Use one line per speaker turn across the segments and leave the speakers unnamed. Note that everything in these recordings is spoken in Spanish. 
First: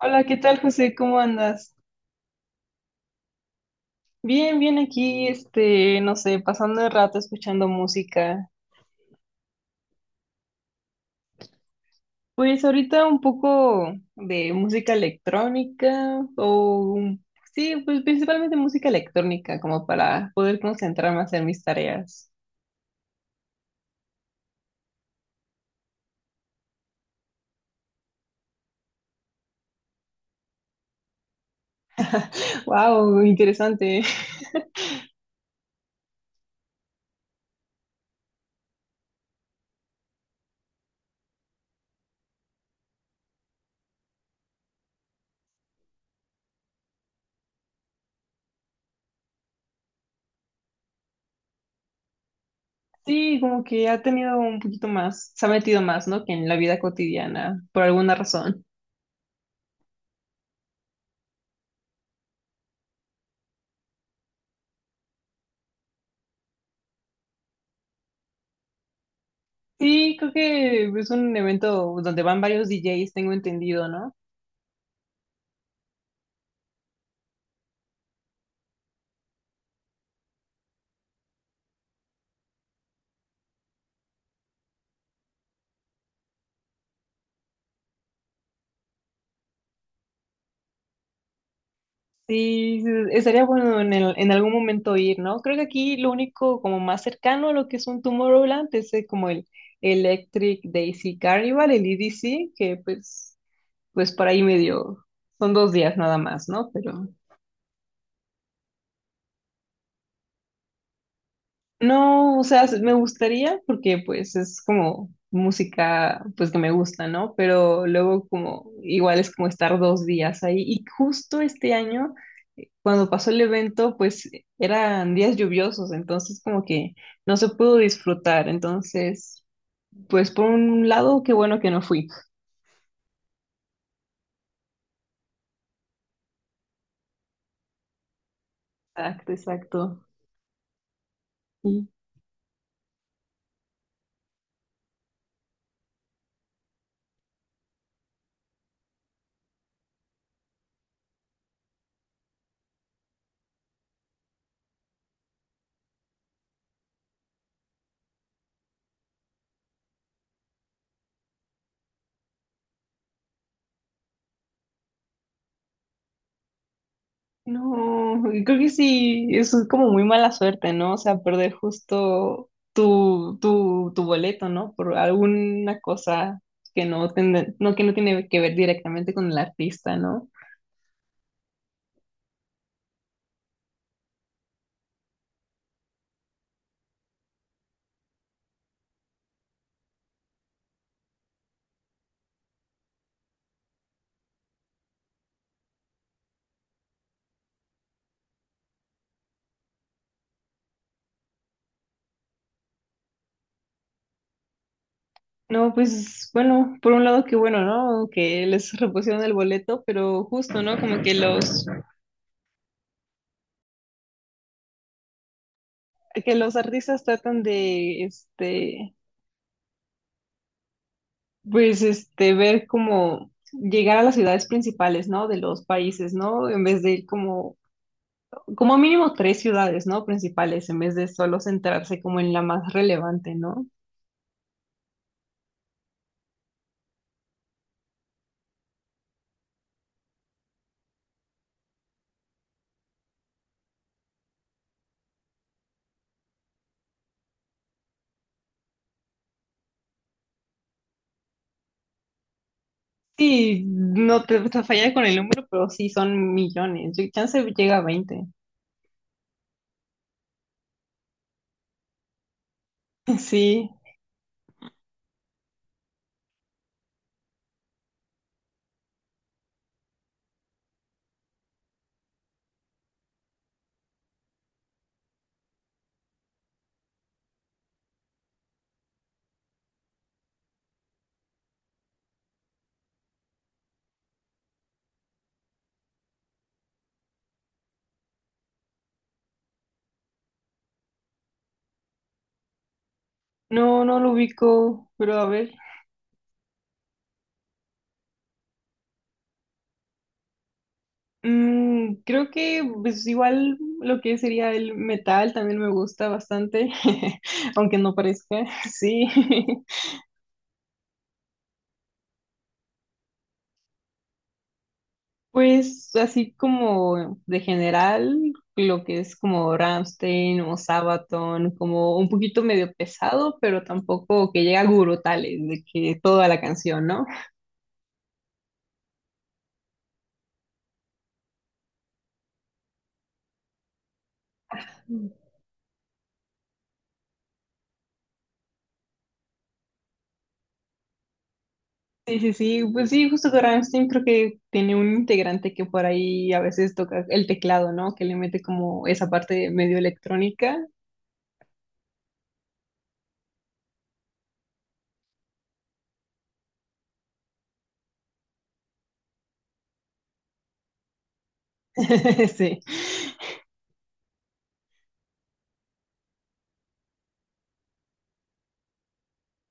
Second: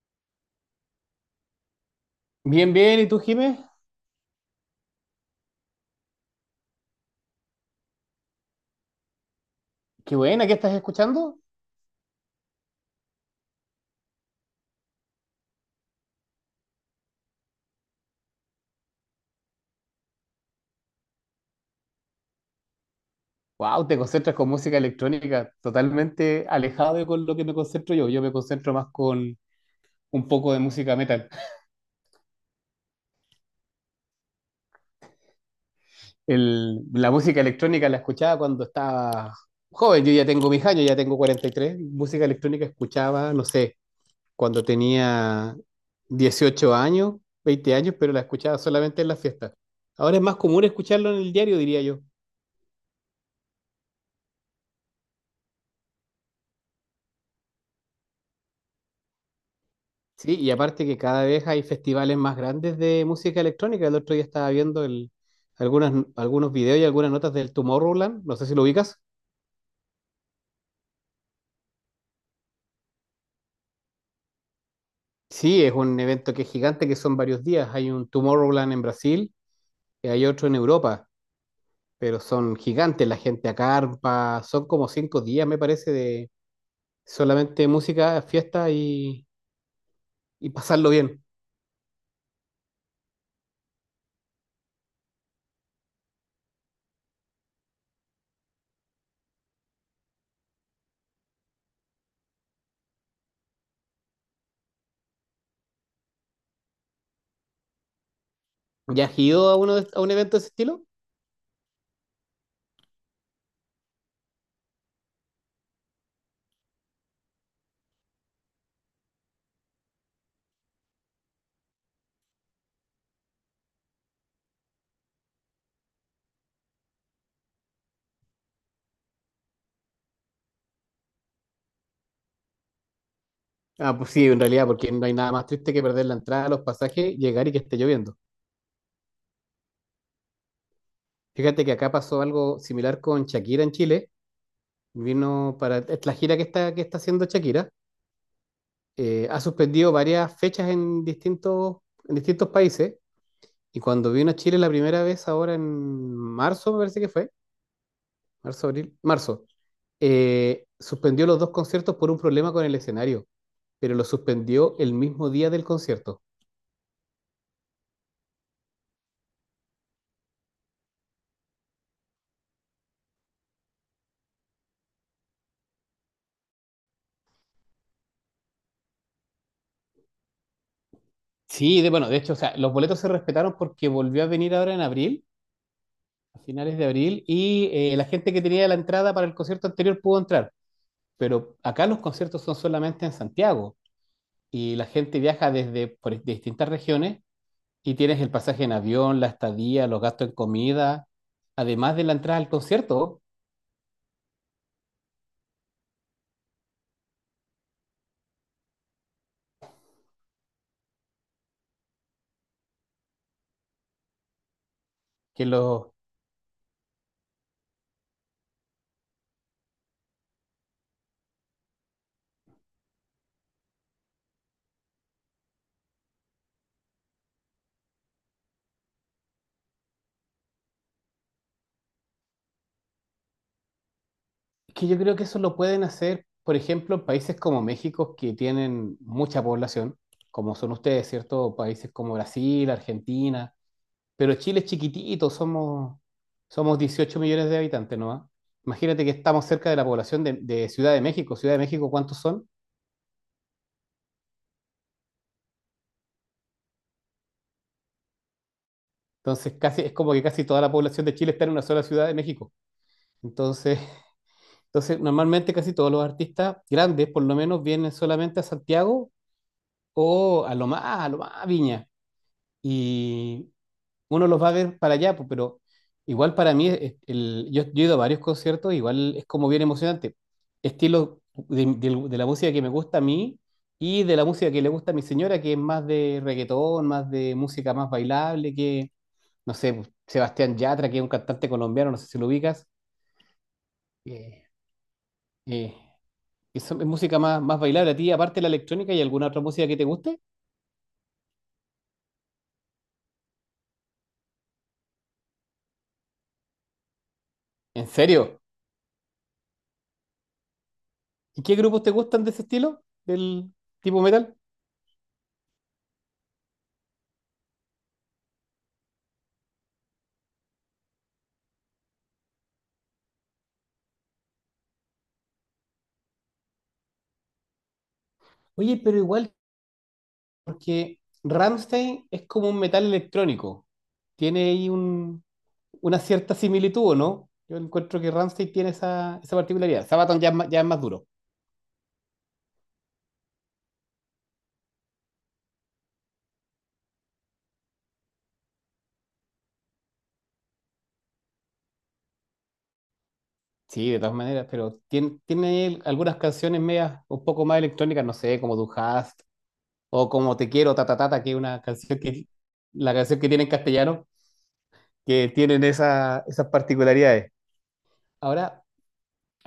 Hola, ¿qué tal, José? ¿Cómo andas?
Bien, bien. ¿Y tú, Jimé?
Bien, bien aquí, este, no sé, pasando el rato escuchando música.
Qué buena, ¿qué estás escuchando?
Pues ahorita un poco de música electrónica o sí, pues principalmente música electrónica como para poder concentrarme a hacer mis tareas.
Wow, te concentras con música electrónica, totalmente alejado de con lo que me concentro yo. Yo me concentro más con un poco de música metal.
Wow, interesante.
La música electrónica la escuchaba cuando estaba joven. Yo ya tengo mis años, ya tengo 43. Música electrónica escuchaba, no sé, cuando tenía 18 años, 20 años, pero la escuchaba solamente en las fiestas. Ahora es más común escucharlo en el diario, diría yo.
Sí, como que ha tenido un poquito más, se ha metido más, ¿no? Que en la vida cotidiana, por alguna razón.
Sí, y aparte que cada vez hay festivales más grandes de música electrónica. El otro día estaba viendo algunas, algunos videos y algunas notas del Tomorrowland. No sé si lo ubicas.
Sí, creo que es un evento donde van varios DJs, tengo entendido, ¿no?
Sí, es un evento que es gigante, que son varios días. Hay un Tomorrowland en Brasil y hay otro en Europa, pero son gigantes. La gente acampa, son como 5 días, me parece, de solamente música, fiesta y pasarlo bien.
Sí, sí, estaría bueno en en algún momento ir, ¿no? Creo que aquí lo único como más cercano a lo que es un Tomorrowland es como el Electric Daisy Carnival, el EDC, que pues por ahí medio, son 2 días nada más, ¿no? Pero,
¿Ya has ido a, uno a un evento de ese estilo?
no, o sea, me gustaría porque pues es como música pues que me gusta, ¿no? Pero luego como igual es como estar 2 días ahí. Y justo este año, cuando pasó el evento, pues eran días lluviosos, entonces como que no se pudo disfrutar. Entonces, pues por un lado, qué bueno que no fui.
Ah, pues sí, en realidad, porque no hay nada más triste que perder la entrada, los pasajes, llegar y que esté lloviendo.
Exacto, exacto.
Fíjate que acá pasó algo similar con Shakira en Chile. Vino para es la gira que está haciendo Shakira. Ha suspendido varias fechas en en distintos países. Y cuando vino a Chile la primera vez, ahora en marzo, me parece que fue, marzo, abril, marzo, suspendió los dos conciertos por un problema con el escenario, pero lo suspendió el mismo día del concierto.
No, y creo que sí, eso es como muy mala suerte, ¿no? O sea, perder justo tu boleto, ¿no? Por alguna cosa que no, no, que no tiene que ver directamente con el artista, ¿no?
Sí, de, bueno, de hecho, o sea, los boletos se respetaron porque volvió a venir ahora en abril, a finales de abril, y la gente que tenía la entrada para el concierto anterior pudo entrar. Pero acá los conciertos son solamente en Santiago y la gente viaja desde por distintas regiones y tienes el pasaje en avión, la estadía, los gastos en comida, además de la entrada al concierto,
No, pues bueno, por un lado que bueno, ¿no? Que les repusieron el boleto, pero justo, ¿no? Como que
que, los,
que los artistas tratan de, este, pues, este, ver como llegar a las ciudades principales, ¿no? De los países, ¿no? En vez de ir como mínimo tres ciudades, ¿no? Principales, en vez de solo centrarse como en la más relevante, ¿no?
que yo creo que eso lo pueden hacer, por ejemplo, en países como México, que tienen mucha población, como son ustedes, ¿cierto? Países como Brasil, Argentina, pero Chile es chiquitito, somos 18 millones de habitantes, ¿no? Imagínate que estamos cerca de la población de Ciudad de México. Ciudad de México, ¿cuántos son?
Sí, no te falla con el número, pero sí son millones. Chance llega a 20.
Entonces, casi, es como que casi toda la población de Chile está en una sola ciudad de México.
Sí,
Entonces, entonces, normalmente casi todos los artistas grandes, por lo menos, vienen solamente a Santiago o a lo más, a lo más a Viña. Y uno los va a ver para allá, pues, pero igual para mí, yo he ido a varios conciertos, igual es como bien emocionante. Estilo de la música que me gusta a mí y de la música que le gusta a mi señora, que es más de reggaetón, más de música más bailable, no sé, pues, Sebastián Yatra, que es un cantante colombiano, no sé si lo ubicas.
no, no lo
Eh,
ubico, pero a ver.
eh, Eso es música más, más bailable a ti, aparte de la electrónica y alguna otra música que te guste.
Creo que pues igual lo que sería el metal también me gusta bastante, aunque
¿En
no parezca,
serio?
sí.
¿Y qué grupos te gustan de ese estilo? ¿Del tipo metal?
Pues así como de general, lo que es como Rammstein o Sabaton, como un poquito medio pesado, pero tampoco que llega a gurutales de que toda la canción, ¿no?
Oye, pero igual, porque Rammstein es como un metal electrónico. Tiene ahí una cierta similitud, ¿o ¿no? Yo encuentro que Rammstein tiene esa particularidad. Sabaton ya, ya es más duro.
Sí, sí, sí, pues sí, justo que Rammstein creo que tiene un integrante que por ahí a veces toca el teclado, ¿no? Que le mete como esa parte medio electrónica.
Sí, de todas maneras, pero tiene él algunas canciones medias un poco más electrónicas, no sé, como Du Hast o como Te Quiero, ta ta ta, ta, que es una canción que,
Sí.
la canción que tiene en castellano, que tienen esas particularidades. Ahora,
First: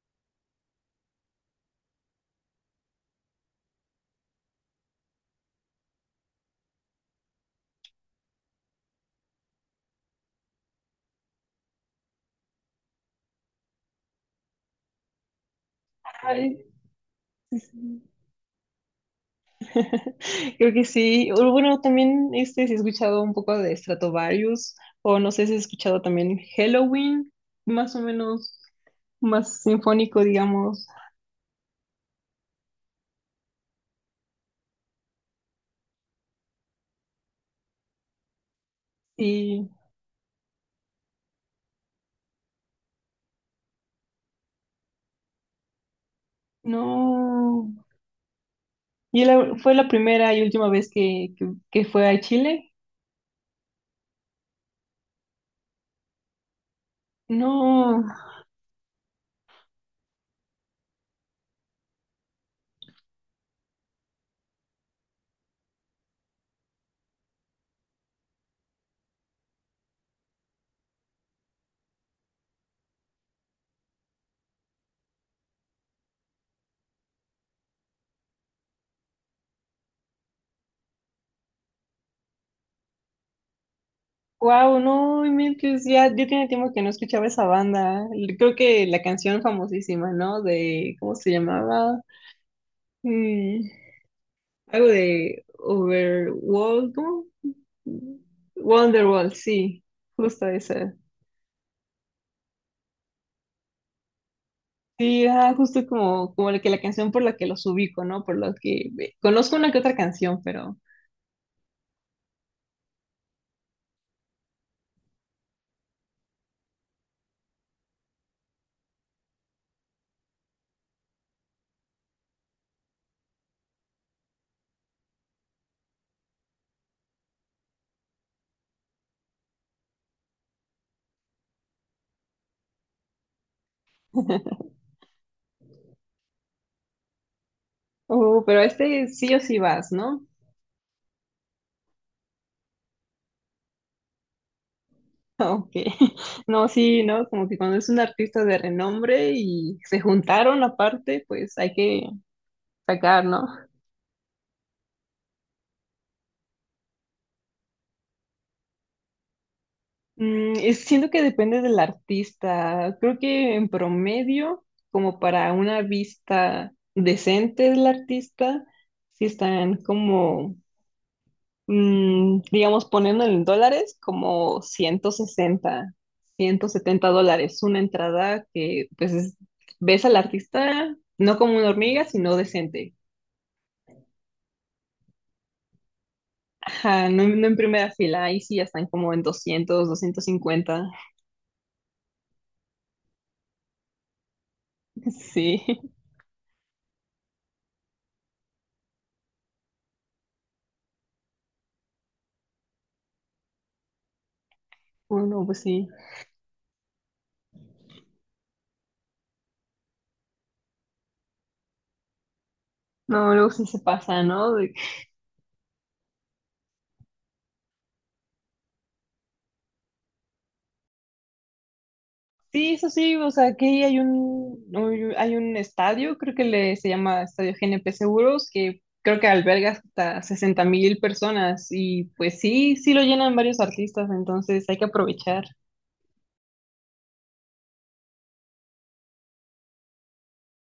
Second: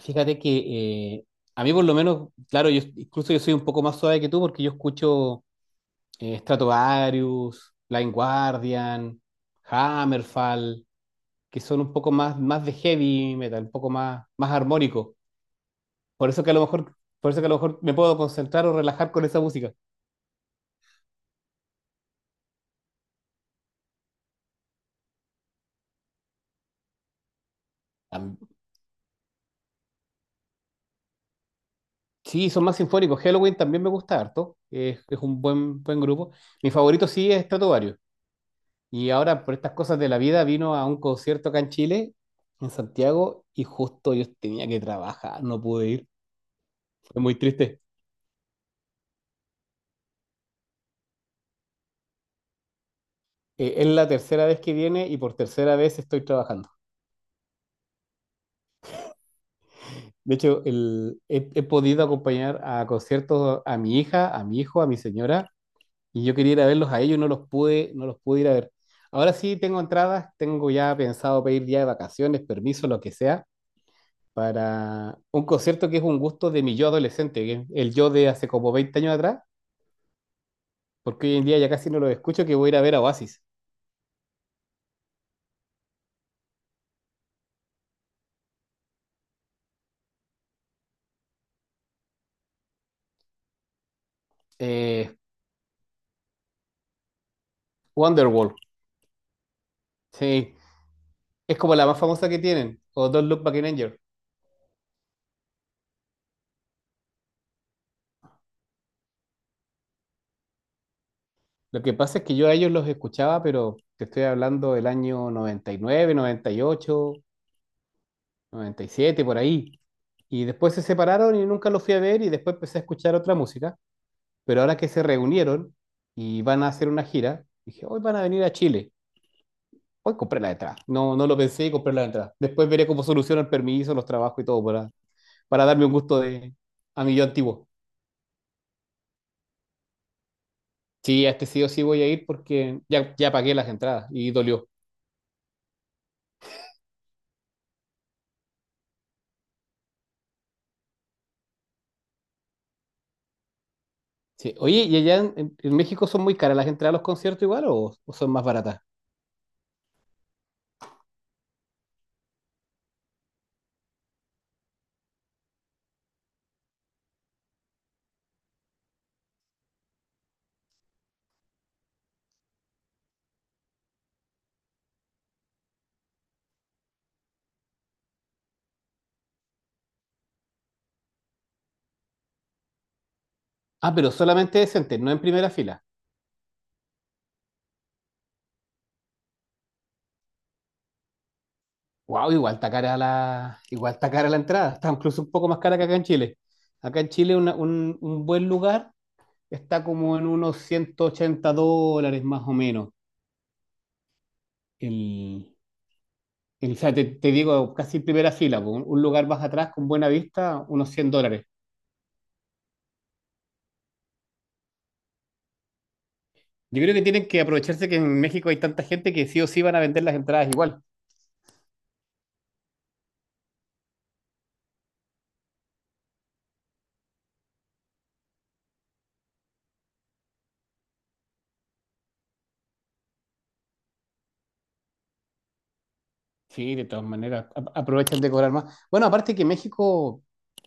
fíjate que a mí por lo menos, claro, incluso yo soy un poco más suave que tú porque yo escucho Stratovarius, Blind Guardian, Hammerfall, que son un poco más, más de heavy metal, un poco más, más armónico. Por eso que a lo
Ay,
mejor, por eso que a lo
sí,
mejor me
sí.
puedo concentrar o relajar con esa música.
Creo que sí. O bueno, también este, si he escuchado un poco de Stratovarius, o no sé si he escuchado también Halloween, más o
Am-
menos más sinfónico, digamos.
Sí, son más sinfónicos. Halloween también me gusta harto. Es un buen, buen grupo. Mi favorito sí es Stratovarius. Y ahora, por
Y
estas cosas de la vida, vino a un concierto acá en Chile, en Santiago, y justo yo tenía que trabajar, no pude ir. Fue muy
no.
triste.
Y fue la primera y última vez que fue a Chile.
Es la tercera vez que viene y por tercera vez estoy trabajando.
No,
De hecho, he podido acompañar a conciertos a mi hija, a mi hijo, a mi señora y yo quería ir a verlos a ellos y no los pude ir a ver. Ahora sí tengo entradas, tengo ya pensado pedir ya de vacaciones, permiso, lo que sea, para un concierto que es un gusto de mi yo adolescente, que es el yo de hace como 20 años atrás, porque hoy en día ya casi no lo escucho, que voy a ir a ver a Oasis.
wow, no, inventes, ya, ya tiene tiempo que no escuchaba esa banda. Creo que la canción famosísima, ¿no? De, ¿cómo se llamaba? Mm, Algo
Eh,
de Overworld,
Wonderwall,
Wonderwall, sí, justo
sí,
esa.
es como la más famosa que tienen, o Don't Look Back in Anger.
Sí, ah, justo como, la que la canción por la que los ubico, ¿no? Por lo que conozco una que otra canción, pero.
Lo que pasa es que yo a ellos los escuchaba, pero te estoy hablando del año 99, 98, 97, por ahí. Y después se separaron y nunca los fui a ver y después empecé a escuchar otra música. Pero ahora que se reunieron y van a hacer una gira, dije, hoy van a venir a Chile. Hoy compré la entrada. No, no lo pensé y compré la entrada. Después veré cómo soluciono el permiso, los trabajos y todo para darme un gusto de, a mi yo antiguo.
Oh, pero a este sí o sí vas, ¿no?
Sí, a este sí o sí voy a ir porque ya, ya pagué las entradas y dolió.
Ok. No, sí, ¿no? Como que cuando es un artista de renombre y se juntaron aparte, pues hay que sacar, ¿no?
Sí. Oye, ¿y allá en México son muy caras las entradas a los conciertos igual o son más baratas?
Siento que depende del artista. Creo que en promedio, como para una vista decente del artista, si están como, digamos, poniendo en dólares, como $160-$170. Una entrada que, pues, ves al artista no como una hormiga, sino decente.
Ah, pero solamente decentes, no en primera fila.
Ajá, no, no en primera fila. Ahí sí ya están como en 200-250.
Wow, igual está cara la, igual está cara la entrada, está incluso un poco más cara
Sí.
que acá en Chile. Acá en Chile un buen lugar está como en unos 180 dólares más o menos.
Bueno,
El,
pues sí.
o sea, te digo, casi primera fila, po, un lugar más atrás con buena vista, unos 100 dólares.
No, luego sí se pasa, ¿no?
Yo creo que tienen que aprovecharse que en México hay tanta gente que sí o sí van a vender las entradas igual.
Sí, eso sí, o sea, aquí hay hay un estadio, creo que le, se llama Estadio GNP Seguros, que creo que alberga hasta 60,000 personas y pues sí, sí lo llenan varios artistas, entonces hay que aprovechar.
Sí, de todas maneras, aprovechan de cobrar más. Bueno, aparte que México,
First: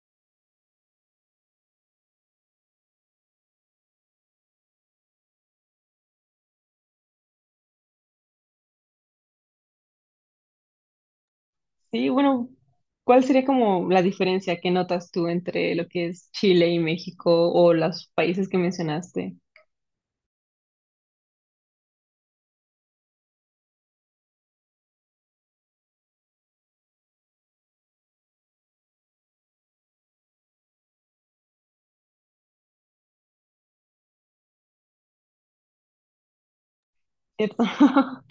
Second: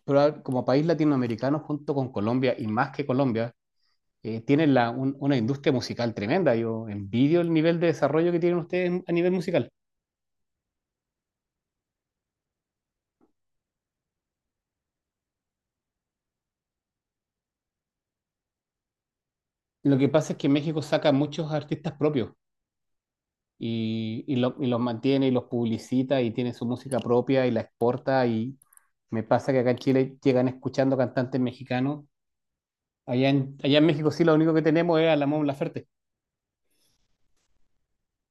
como país latinoamericano junto con Colombia y más que Colombia, tienen una industria musical tremenda. Yo envidio el nivel de desarrollo que tienen ustedes en- a nivel musical.
Sí, bueno, ¿cuál sería como la diferencia que notas tú entre lo que es Chile y México o los países que mencionaste?
Lo que pasa es que México saca muchos artistas propios y y los mantiene y los publicita y tiene su música propia y la exporta. Y me pasa que acá en Chile llegan escuchando cantantes mexicanos. Allá allá en México sí lo único que tenemos es a la Mon Laferte.
¿Cierto?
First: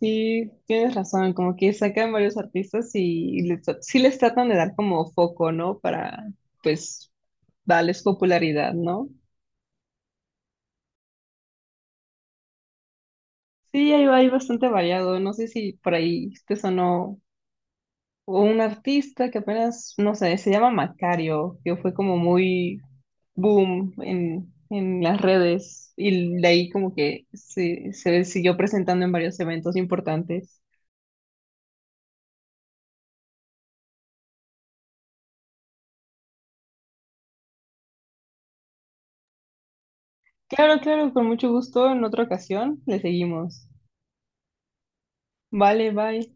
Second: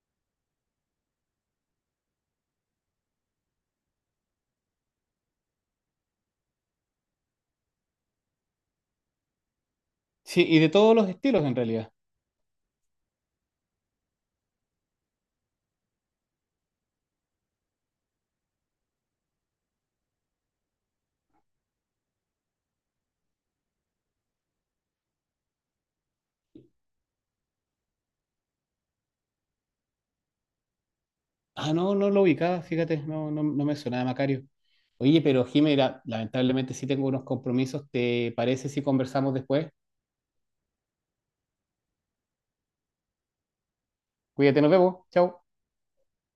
Sí, tienes razón, como que sacan varios artistas y sí les tratan de dar como foco, ¿no? Para, pues, darles popularidad, ¿no?
Sí, y de todos los estilos en realidad.
Sí, hay bastante variado, no sé si por ahí te sonó un artista que apenas, no sé, se llama Macario, que fue como muy boom en las redes y de ahí como que se siguió presentando en varios eventos importantes.
Ah, no, no lo ubicaba, fíjate, no, no, no me sonaba Macario. Oye, pero Jimena, lamentablemente sí tengo unos compromisos. ¿Te parece si conversamos después?
Claro, claro, con mucho gusto, en otra ocasión le seguimos.
Cuídate, nos vemos. Chao.
Vale, bye.